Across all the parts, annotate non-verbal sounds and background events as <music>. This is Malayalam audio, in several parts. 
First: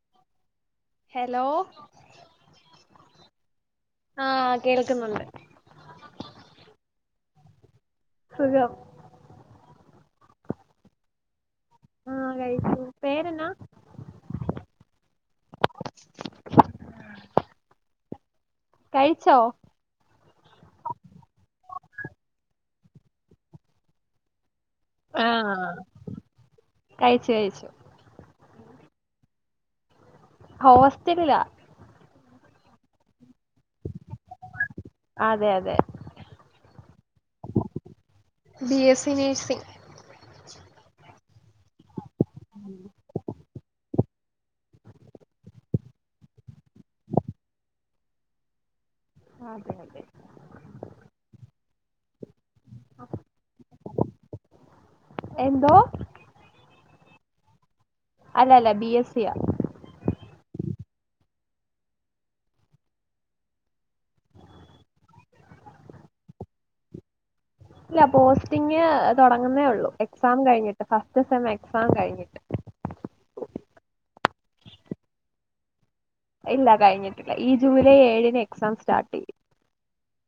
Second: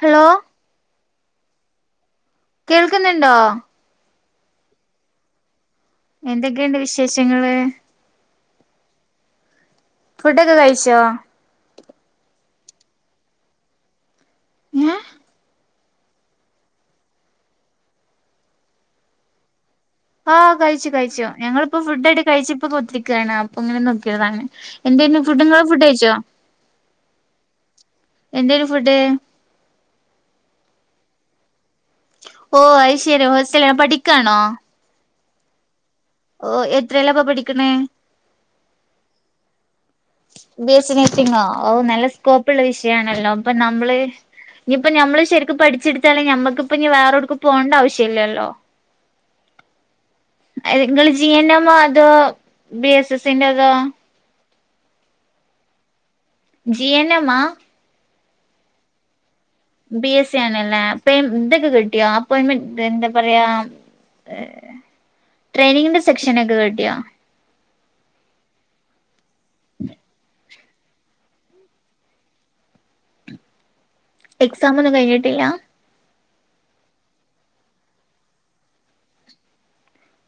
ഹലോ? ഹെലോ? കേൾക്ക്‌ന്ന്ണ്ടോ? ആഹ്‌ കേൾക്ക്‌ന്നുണ്ട്. എന്തെക്കെയ്ണ്ട് വിശേഷങ്ങള്? സുഖം. ഫുഡൊക്കെ കഴിച്ചോ? ആഹ് കഴിച്ചു പേരെന്നാ? ഏഹ്? കഴിച്ചോ? ആഹ് കഴിച്ച് കഴിച്ചു ഞങ്ങളിപ്പോ ഫുഡക്കെ കഴിച്ചിപ്പ കുത്തിരിക്കാണ് അപ്പങ്ങനെ നോക്കിയതാണ്. എന്തേര്ന്ന് ഫുഡ് ങ്ങള് ആഹ് ഫുഡഴിച്ചോ കഴിച്ച് എന്തേര്ന്ന് ഫുഡ്? ഹോസ്റ്റലിലാ. ഓ അയ് ശെരി ഹോസ്റ്റലി പഠിക്കാണോ? അതെയതെ. ഓ എത്രേലപ്പൊപഠിക്കണേ? B S C nursing. B S C നേർസിംങ്ങോ ഓ നല്ല സ്കോപ്പൊള്ള വിഷയാണല്ലോ അപ്പ നമ്മള് ഇനിപ്പ നമ്മള് ശെരിക്കു പഠിച്ചെടുത്താലെ ഞമ്മക്കിപ്പനി വേറോടുക്ക് പോണ്ട ആവിശ്യല്ലല്ലോ? ആതെ അതെ. ഏഹ് ങ്ങള് ജി എൻ എം ഓ അതോ ബി എസ് എസ്സിന്റെതോ? എന്തോ? ജി എന്നമ്മാ? അല്ലല്ല ബി എസ് സിയാ. ബി എസ് സി യാണല്ലേ അപ്പ ഇതക്കെ കിട്ടിയോ അപ്പോയിമെന്റ് എന്താ പറയാ? ഏഹ് ട്രെയിനിങ്ങിന്റെ സെക്ഷനക്കെ കിട്ടിയാ? ഇല്ല പോസ്റ്റിംഗ് തൊടങ്ങുന്നേ ഉള്ളൂ എക്സാം കഴിഞ്ഞിട്ട് ഫസ്റ്റ് സെമ്മ് എക്സാം കഴിഞ്ഞിട്ട്. എക്സാമൊന്നും കഴിഞ്ഞിട്ടില്ല? ഇല്ല കഴിഞ്ഞിട്ടില്ല ഈ ജൂലൈ ഏഴിന് എക്സാം സ്റ്റാർട്ടെയ്യും.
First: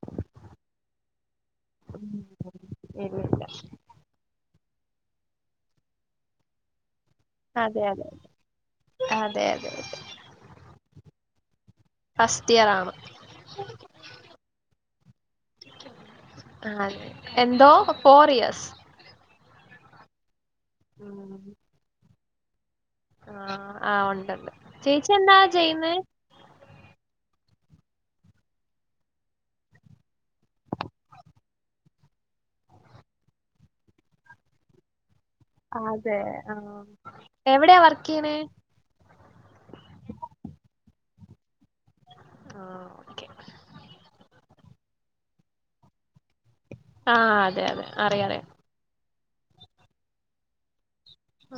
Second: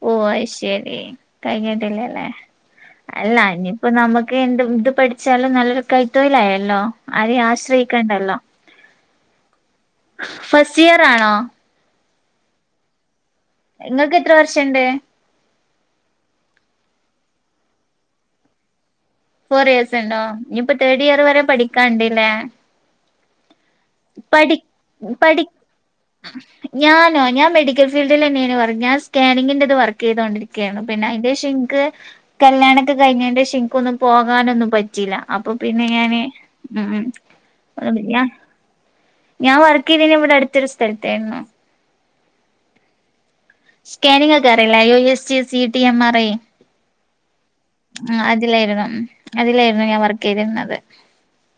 ഓ അയ്ശരി കഴിഞ്ഞിട്ടിലലെ അല്ല ഇല്ലില്ല അനി പ്പൊ നമുക്ക് എന്ത് ഇത് പഠിച്ചാലും നല്ലൊരു കൈ തൊഴിലായല്ലോ അതെ അതെ അതെ അതെ അതെ ഫസ്റ്റ് ഇയർ ആണോ? ഫസ്റ്റ് ഇയറാണ് ഇങ്ങക്ക് എത്ര വർഷണ്ട്? ആഹ് എന്തോ ഫോർ ഇയേഴ്‌സ് ഫോർ ഇയേഴ്‌സിണ്ടോ ഇനിയിപ്പ തേർഡ് ഇയർ ഉം വരെ പഠിക്കാണ്ടല്ലേ ആഹ് ആഹ് ഒണ്ട് ചേച്ചി എന്താ പഠി ചെയ്യുന്നെ? ഞാനോ ഞാൻ മെഡിക്കൽ ഫീൽഡിലന്നേനോ വർക്ക് ഞാൻ സ്കാനിങ്ങിന്റത് വർക്ക് ചെയ്തോണ്ടിരി ക്കെയാണ് പിന്നെ അയിന്റെ ശം എനിക്ക് കല്യാണൊക്ക കഴിഞ്ഞേന്റെഷം എനിക്ക് ഒന്നും പോകാനൊന്നും പറ്റീല അപ്പൊ പിന്നെ അതെ ഞാന് ആ മ്മ് മ്മ് എവിടെയാ അത് വർക്ക് പിന്ന ചെയ്യണേ ഞാൻ വർക്ക് ചെയ്തിന ഇവിടടുത്തൊരു സ്ഥലത്തായിരുന്നു ആഹ് ഓക്കെ സ്കാനിങ് ഒക്കെ അറിയില്ലേ യു എസ് ഈ C T M R I ആഹ് അതെ അതെ അഹ് അറിയാം അറിയാം അതിലേരുന്നു അതിലേരുന്നു ഞാൻ വർക്ക് യ്തിരുന്നത്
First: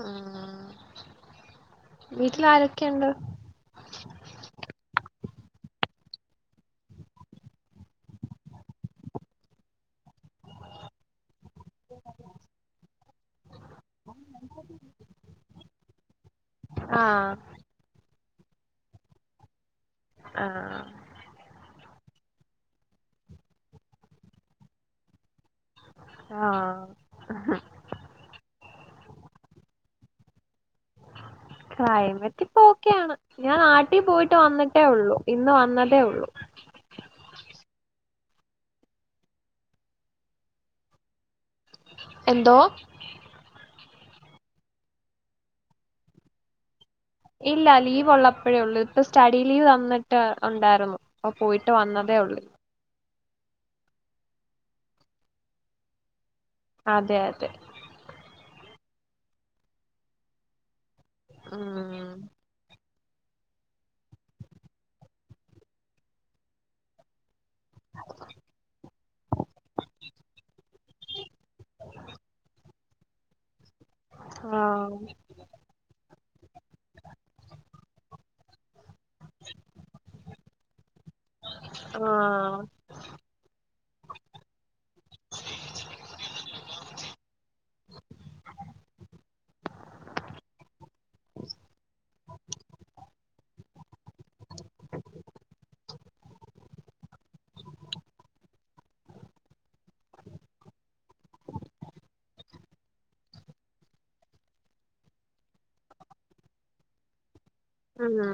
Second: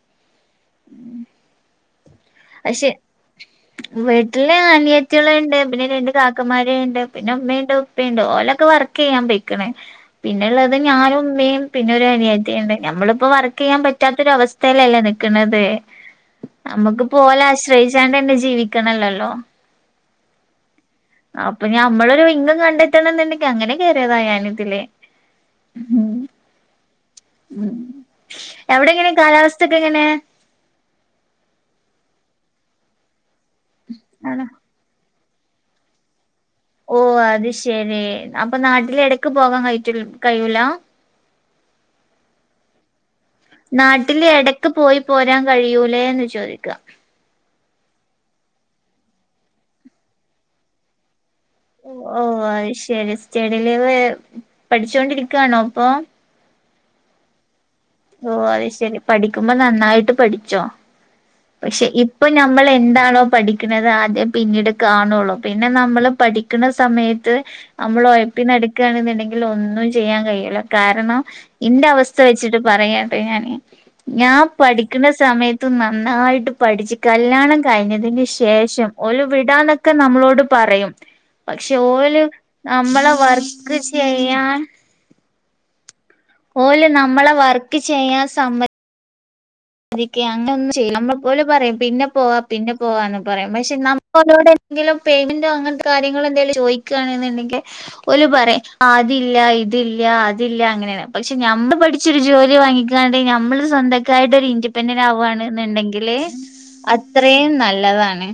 അഹ് പക്ഷെ വീട്ടിലാരൊക്കെയൊണ്ട്? വീട്ടില് അനിയത്തികള് ഇണ്ട് പിന്നെ രണ്ട് കാക്കമാര് ഇണ്ട് പിന്ന ഉമ്മയുണ്ട് പ്പയുണ്ട് ഓലൊക്ക വർക്കെയ്യാൻ പൊയ്ക്ക്ണ് പിന്നെവുള്ളത് ഞാനും ഉമ്മയും പിന്നൊരു അനിയത്തിയിണ്ട് ഞമ്മളിപ്പോ വർക്കെയ്യാൻ പറ്റാത്ത ഒരവസ് സ്തേലല്ലേ നിക്കുന്നത് ആ നമ്മക്ക് ആശ്രയിച്ചാണ്ടന്നെ ജീവിക്കണല്ലല്ലോ ആ അ അപ്പൊ ഞമ്മളൊരു ഇൻകം കണ്ടെത്തണം എന്നുണ്ടക്കെ അങ്ങനെ കേറിയതാ ഞാനിതില് മ്മ് ആഹ് അഹ് അവിടെങ്ങനെ കാലാവസ്ഥക്കെ എങ്ങനെ? ക്ലൈമറ്റിപ്പ ഓക്കെയാണ് ഞാൻ നാട്ടി പോയിട്ട് ആണോ വന്നി ട്ടേ ഒള്ളൂ ഇന്ന് വന്നതേ ഒള്ളൂ ഓ അത് ശെരി അപ്പൊ നാട്ടിൽ എടക്ക് പോകാൻ കഴിറ്റിൽ കഴൂലാ എന്തോ? നാട്ടില് എടക്ക് പോയി പോരാൻ കഴിയൂലേ എന്ന് ചോദിക്കാ ഇല്ലാ ലീവ് ഒള്ളപ്പോഴേ ഒള്ളൂ ഇപ്പൊ സ്റ്റഡി ലീവ് തന്നിട്ട് ഒണ്ടാരുന്നു പ്പ പോയിട്ട് വന്നതേ ഒള്ളു അയ്ശരി സ്റ്റഡിലീവ് പഠിച്ചോണ്ടിരിക്കാണോ അപ്പോ? അതെ അതെ ഓ അത് ശരി പഠിക്കുമ്പോ നന്നായിട്ട് പഠിച്ചോ പക്ഷെ ഉം ഇപ്പൊ ഞ മ്മള് എന്താണോ പഠിക്കുന്നത് അതെ പിന്നീട് കാണുള്ളൂ പിന്നെ നമ്മള് പഠിക്കുന്ന സമയ ത്ത് നമ്മളൊയപ്പിനടക്കാണെന്നുണ്ടെങ്കിൽ ഒന്നും ചെയ്യാൻ കഴി. യൂല കാരണം എന്റ അവസ്ഥ വെച്ചിട്ട് പറയാട്ടൊ ഞാന് ഞാൻ ആ പഠിക്കുന്ന സമയ ത്ത് നന്നായിട്ട് പഠിച്ച് കല്യാണം കഴിഞ്ഞതിന് ശേഷം ഓരു വിടാന്നൊക്ക നമ്മളോട് പറയും പക്ഷെ ആ ഓല് നമ്മളെ വർക്ക് ചെയ്യാൻ ഓല് നമ്മളെ വർക്ക് ചെയ്യാൻ സമ്മ തിക്കെ അങ്ങനൊന്നും ചെയ്യി നമ്മൾ ഓല് പറയും പിന്ന പോവാ പിന്ന പോവാന്ന് പറയും പക്ഷെ നമ്മ് ഓരോട് എന്തെങ്കിലും പേയ്മെന്റൊ അങ്ങനത്ത കാര്യങ്ങളെന്തേലും ചോയിക്കാണെന്നുണ്ടെങ്കി ഓല് പറയും അതില്ലാ ഇതില്ലാ അതില്ലാ അങ്ങനെയാണ് പക്ഷെ ഞമ്മള് പഠി ച്ചൊരു ജോലി വാങ്ങിക്കാണ്ടെ ഞമ്മള് സ്വന്തക്കായിട്ടൊരു ഇ ദിപ്പന്റടാവുവാണ്ന്ന്ണ്ടെങ്കില് അത്രേം നല് ആഹാ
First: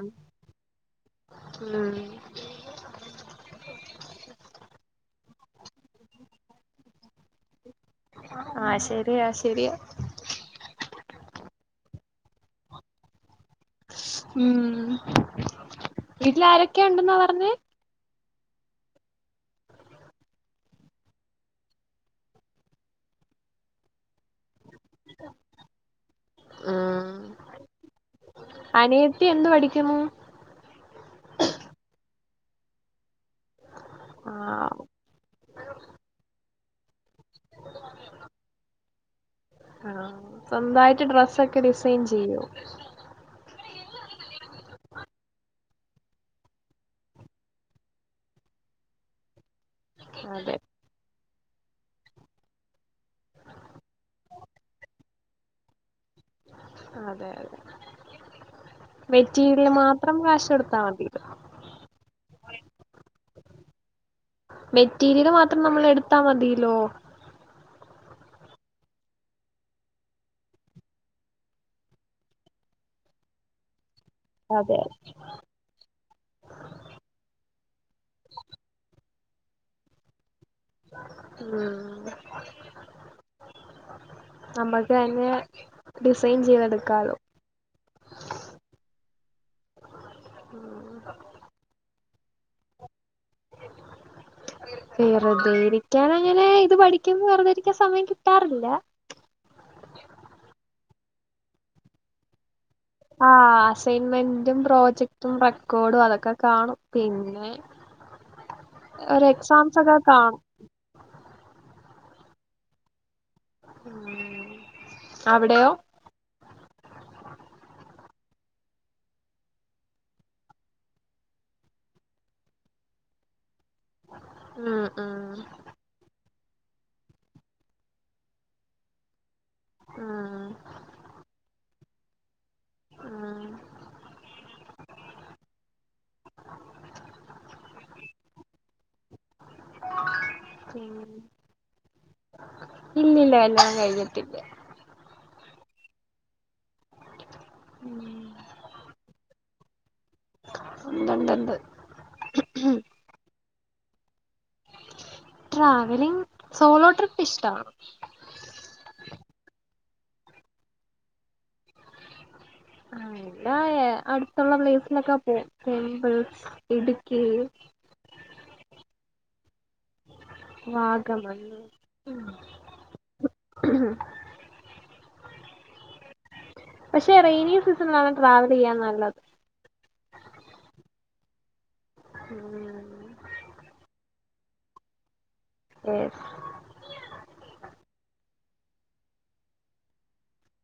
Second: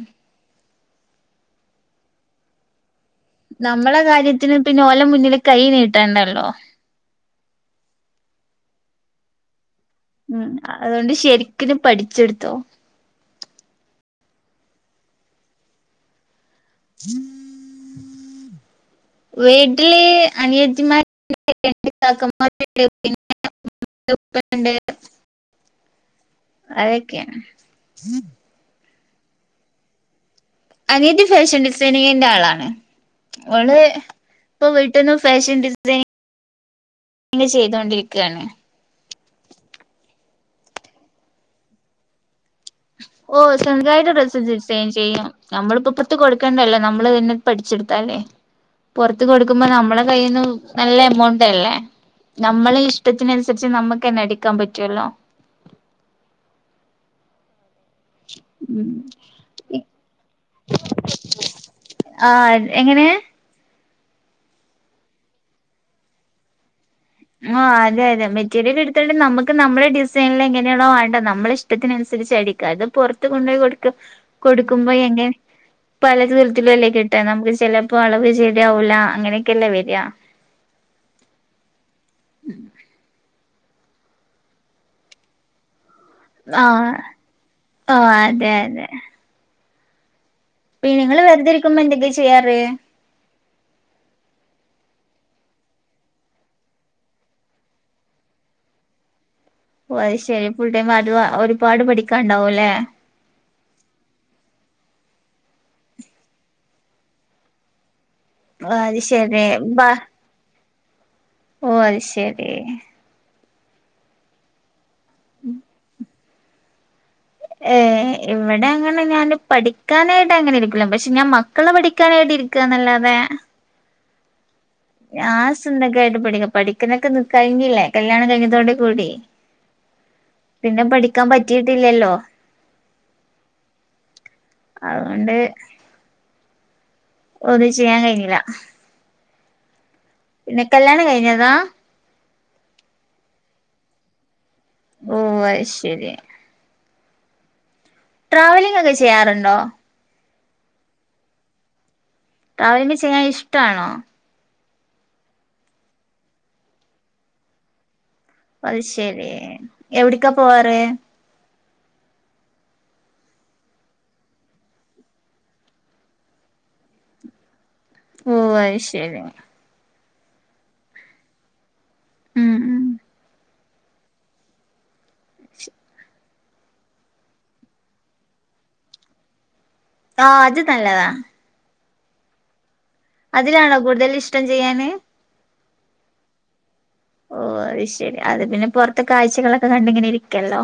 ആഹ് നമ്മളെ കാര്യത്തിന് പിന്നോല മുന്നില് കൈ നീട്ടണ്ടല്ലോ ആ ശെരിയാ ശെരിയ ഉം അതുകൊണ്ട് ശരിക്കിന് പഠിച്ചെടുത്തോ ഉം വീട്ടിലാര വീട്ടി അനിയത്തിമാ <unintelligible> ആഹ് അതെക്കെയാണ് അനിയത്തി എന്ത് പഠിക്കുന്നു? അനിയത്തി ഫേഷൻ ഡിസൈനിങ്ങിന്റെ ആളാണ് ഓള് ഇപ്പൊ ആഹ് വീട്ടീന്ന് ഫാഷൻ ഡിസൈ ന് ചെയ്തോണ്ടിരിക്കാണ് ആഹ് സ്വന്തായിട്ട് ഡ്രസ്സൊക്കെ ഡിസൈൻ ചെയ്യോ? ഓ സ്വന്തായിട്ട് ഡ്രസ്സ്‌ ഡിസൈൻ ചെയ്യും നമ്മളിപ്പോപത്ത് കൊടുക്കണ്ടല്ലോ നമ്മള് തന്നെ പഠിച്ചെടുത്താലേ പൊറത്ത് കൊടുക്കുമ്പോ നമ്മളെ കയ്ന്ന് അതെ നല്ല എമൗണ്ടല്ലേ നമ്മളെ ഇഷ്ടത്തിനനുസരിച്ച് നമുക്ക് തന്നെ അടിക്കാൻ പറ്റുവല്ലോ അതെ അതെ ശ് മെറ്റീരിയ മാത്രം കാശ് കൊടുത്താ മതി ആ എങ്ങനേ മെറ്റീരിയല് മാത്രം നമ്മള് എടുത്താ മതീ ല്ലോ ആ അതെ അതെ മെറ്റീരിയല് എടുത്തിട്ട് നമ്മക്ക് നമ്മുടെ ഡിസൈനില് എങ്ങനെയാണോ വേണ്ടെ നമ്മളിഷ്ട റ്റത്തിനനുസരിച്ചടിക്ക അത് പൊറത്ത് കൊണ്ടുപോയി കൊടുത്ത് അതെ കൊടുക്കുമ്പോ എങ്കിൽ പലത് വിലത്തി ലല്ലേ കിട്ടാ നമുക്ക് ചെല പ്പൊ അളവ് ശെരിയാവൂല അങ്ങനെക്കെല്ലേ വരിയ ഉം നമ്മൾടയിന് ആഹ് ഓ അതെ അതെ പ്പഈ നിങ്ങള് വെറുതെരിക്കുമ്പോ എന്തൊക്കെയാ ചെയ്യാറ് വെറുതെയിരിക്കാനങ്ങനെ ഇത് പഠിക്കുമ്പോ വെറുതെയിരിക്കാൻ സമയം കിട്ടാറില്ല ഓ അത് ശെരി ഫുൾ ടൈം അത് ഒരുപാട് പഠിക്കാണ്ടാവുംല്ലേ ആ അസൈൻമെന്റും പ്രോജക്ടും റെക്കോഡും അതൊക്കെക്കാണും പിന്നെ അത് ശെരി ബ ആഹ് ഓ അത് ശരി ഉം അവിടെയോ? ഏഹ് ഇവിടെ അങ്ങനെ ഞാൻ പഠിക്കാനായിട്ട് അങ്ങനെ ഇരിക്കൂല, പക്ഷെ ഞാൻ മക്കളെ പഠി ക്കാനായിട്ട് ഇരിക്കാനല്ലാതെ. ഉം ഉം ഞാൻ സ്വന്തക്കായിട്ട് പഠിക്ക, പഠിക്കുന്നതൊക്കെ കഴിഞ്ഞില്ലേ കല്യാണം കഴിഞ്ഞതോടുകൂടി. ഉം പിന്നെ പഠിക്കാൻ പറ്റിട്ടില്ലല്ലോ. ഉം അതുകൊണ്ട് ഒന്നും ചെയ്യാൻ കഴിഞ്ഞില്ല. കല്യാണം പിന്നെ കഴിഞ്ഞതാ ഇല്ലില്ല കല്യാണം കഴിഞ്ഞിട്ടില്ല. ഓ അയ് ശരിയാ. ഉം ട്രാവീലെ കഴിച്ച ആറണ്ണോ ഉതുണ്ട്ണ്ട് ട്രാവലി് ചെയ്യാൻ ഇഷ്ടാ ണോ ട്രാവലിംഗ് സോളോ ട്രിപ്പ് ഇഷ്ടമാണ് അത് ശരി എവിടക്കാ പോവാറ് <inaudible> ആല്ല അടുത്തുള്ള ബ്ലീഫിലൊക്കെ പോവൂമ്പഴ് ഇടുക്കിയിൽ ഓ അയ് ശരി വാഗമന്ന് ഉം ഉം ഉം പക്ഷെ റെയ്നിസീസണിലാണ് ട്രാവൽ ചെയ്യാൻ നല്ലത് ആ അത് നല്ലതാ ഉം അതിലാണോ കൂടുതൽ ഇഷ്ടം ചെയ്യാന് ഏഫ് ഓ അഹ് ശരി അത് പിന്നെ പൊറുത്ത കാ ഴ്ചകളൊക്കെ കണ്ട് ങ്ങനെ ഇരിക്കല്ലോ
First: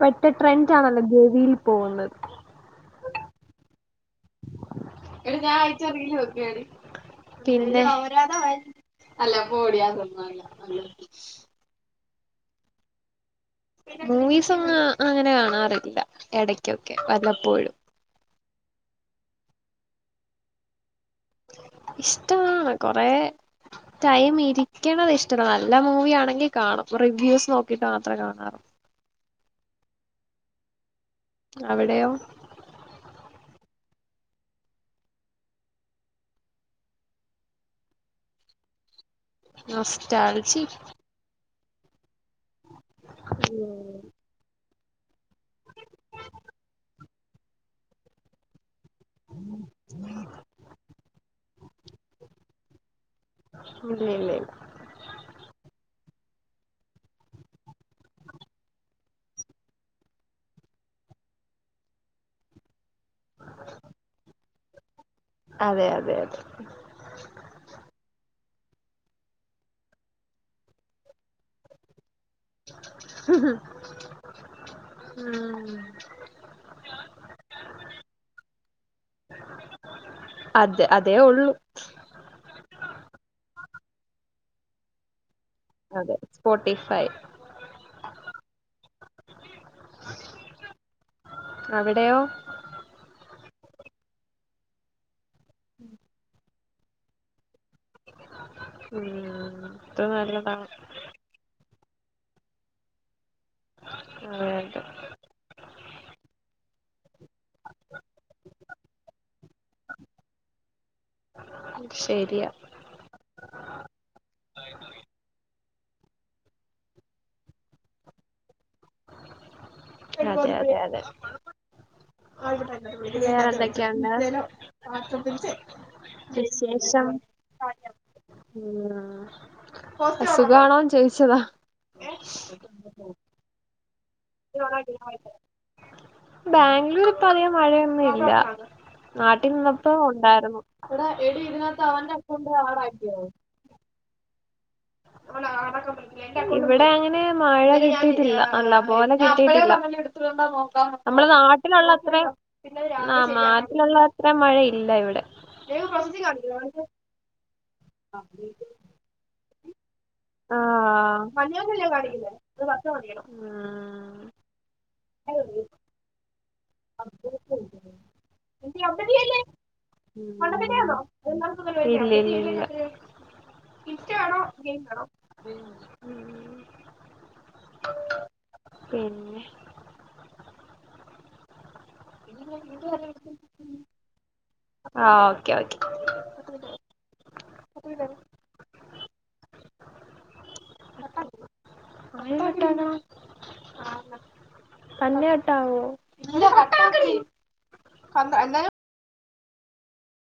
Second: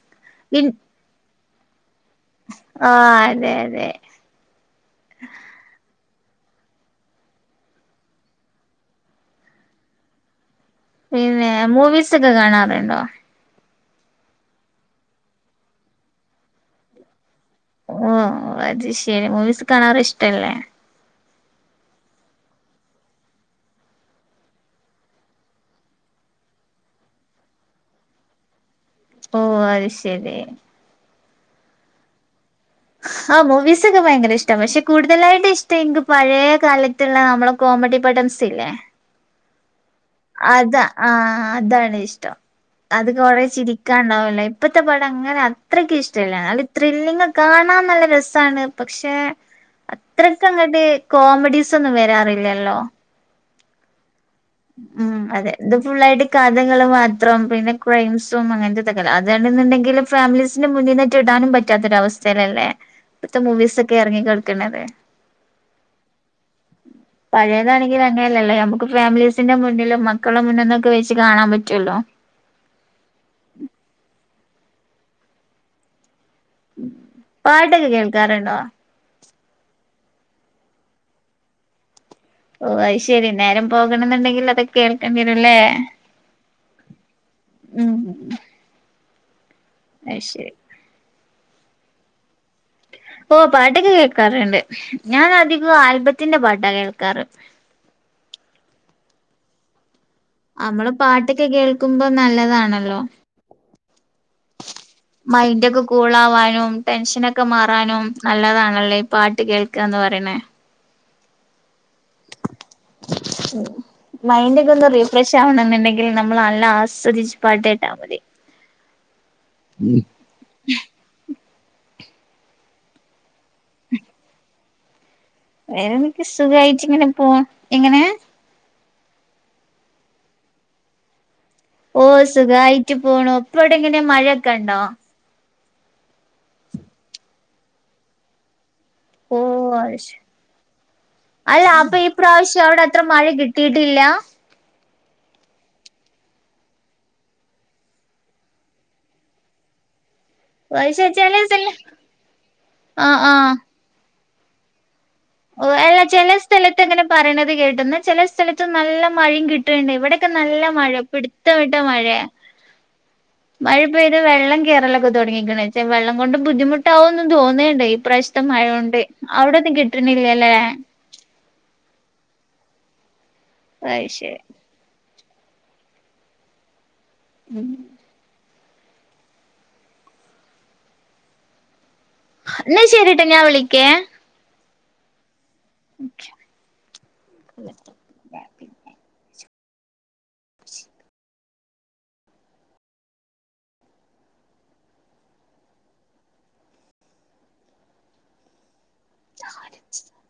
പെട്ട ട്രെൻഡ് ആണല്ലോ ഗു വിയിൽ പോകുന്നത് ആ അയന്നെഅയന്നെ എടി ഞാൻ അയച്ച് ആഹ് റീല് നോക്കാടി? പിന്നെ അല്ല പൊടി അതൊന്നുഅല്ല പിന്നെ മൂവീസ് ഒക്കെ കാണാറുണ്ടോ മൂവീസ് ഒന്നും അങ്ങനെ കാണാറില്ല എ ടക്കൊക്കെ വല്ലപ്പോഴും ഓ അത് ശരി മൂവീസ് കാണാറ് ഇഷ്ടല്ലേ ഇഷ്ടവാണ് കൊറേ ടൈം ഇരിക്കണത് ഇഷ്ടല്ല നല്ല മൂവി ആണെങ്കിൽ കാണും റിവ്യൂസ് നോക്കിട്ട് മാത്രേ കാണാറ് ഓ അഹ് ശരി അവിടെയോ ആ മൂവീസക്കെ ഭയങ്കര ഇഷ്ടപക്ഷെ കൂടുതലായിട്ട് ഇഷ്ട എനിക്ക് പഴയ കാലത്ത് നമ്മള കോമഡി പഡൻ സ് ഇല്ലേ നൊസ്റ്റാ ൾസി ആ അതാണ് ഇഷ്ടം അത് കൊറ ഇല്ല ചിരിക്കാണ്ടാവല്ലേ ഇപ്പത്തെ പടം അങ്ങനെ അത്രക്ക് ഇഷ്ടല്ല നല്ല ത്രില്ലിങ്ങ് കാണാൻ നല്ല രസാണ് പക്ഷെ അത്രക്കങ്ങണ്ട് കോമഡീസ് ന്നും വരാറില്ലല്ലോ ഇലൈയിലെ ഉം അതെ ഇത് ഫുുള്ളായിട്ട് കഥകും മാത്രം പിന്നെ കോഴിയിംസും അങ്ങനത്തെ അതാണെന്നുണ്ടെങ്കിലും ഫാമിലീസിന്റെ മുന്നിറ്റ് ഇടാനും പറ്റാത്തൊരവസ്ഥയിലല്ലേ. ഇപ്പത്തെ മൂവീസൊക്കെ ഇറങ്ങി കേൾക്കണല്ലേ. അതെ അതെ അതെ പഴയതാണങ്കിൽ അങ്ങനെലല്ലോ നമുക് ഫാമിലിസ് ത്തിന്റെ മുന്നിലും മക്കളുടെ മുന്ന് ന്നൊക്കെ വെച്ച് കാണാൻ പറ്റുല്ലോ. <unintelligible> പാട്ടൊക്കെ കേൾക്കാറുണ്ടോ? അത് അതേ ഒള്ളു. ഓ അത് ശരി നേരം പോകണന്നുണ്ടെങ്കിൽ അതൊക്കെ കേൾക്കേണ്ടിയിതല്ലേ. അതെ സ്പോട്ടിഫൈ. ഉം അയ് ശെരി. അവിടെയോ? ഓ പാട്ടൊക്കെ കേൾക്കാറുണ്ട്. ഞാൻ അധികോ ആൽബത്തിന്റെ പാട്ടാ കേൾക്കാറ്. <unintelligible> ഇത്ര നേരം നമ്മള് പാട്ട്ക്കെ കേൾക്കുമ്പോ നല്ലതാണല്ലോ. <unintelligible> മൈൻറ്റൊക്കെ കൂളാവാനും ടെൻഷനൊക്കെ മാറ്റ് റാനും നല്ലതാണല്ലേ ഈ പാട്ട് കേൾക്കാന്ന് പറയണേ. ശരിയാ. <inaudible> മൈൻഡ് ഒക്കെ ഒന്ന് റീഫ്രഷ് ആവണന്നുണ്ടെങ്കിൽ നമ്മള് നല്ല ആസ്വദിച്ച് പാട്ട് കേട്ടാ മതി. മ്മ് അതെ അതെ അതെ ആയ്ക്കോട്ടെ അങ്ങട്ട് വിളിക്കാം വേറെ എന്തെക്കെ ഉണ്ട്.. <unintelligible> പേരമ്മക്ക്‌ സുഖായിട്ട് ഇങ്ങനെ പോവും എങ്ങനേ? ഉ ആ സുഖാണോ ചോയിച്ചതാ? ഓ സുഖായിറ്റ് പോണു. ഇപ്പവ്ടെ ഇങ്ങനെ മഴ ബാംഗ്ലൂരിപ്പ അധികം മഴയൊന്നുല്ല. ഓ നാട്ടിൽ നിന്നപ്പോ അത് ശരി ഉണ്ടായിരുന്നു. ഇവ്ടെ എടി ഇതിനകത്ത് അവന്റെ അക്കൗണ്ട് ആഡായിട്ടില്ലേ? കിട്ടിട്ടില്ല. <unintelligible> ഇവിടെ അങ്ങനെ മഴ കിട്ടീട്ടില്ല. നല്ലപോലെ കിട്ടീട്ടില്ല. <unintelligible> നമ്മടെ വെച്ചാല് നാട്ടിലുള്ളത്രേം ആ ആഹ് മ ആഹ് ലുള്ള അത്ര മഴയില്ല ഇവിടെ. ഓ അല്ല ചെല സ്ഥലത്ത് അങ്ങനെ പറണത് കേട്ടു. എന്ന ചെല സ്ഥലത്ത് നല്ല മഴിം കിട്ടു ണുണ്ട് ഇവിടെക്കെ നല്ല മഴയാ. ആഹ് പിടുത്ത വിട്ട മഴയ. മഴ പെയ്ത് വെള്ളം കേറൽ തുടങ്ങിക്ണ്. വെള്ളം കൊണ്ട് ബുദ്ധിമുട്ടാവുന്ന തോന്നയിണ്ണ്ട് ഈ പ്രാവശ്യതെ മഴോണ്ട്. അവിടെന്ന് കിട് <unintelligible> ഇല്ലിലില്ല. അത് ശരി ഇഷ്ടാണോ ഗെയിം ആണോ? മ്മ് <unintelligible> പിന്നെ. ന്നാ പിന്നെ ശരിട്ടാ ഞാൻ വിളിക്കേ. ആ ഓക്കെ ഓക്കെ. <inaudible> <unintelligible> തെന്ന കട്ട് ആവോ? കാട്ടാക്കല്ല്. <unintelligible> <unintelligible>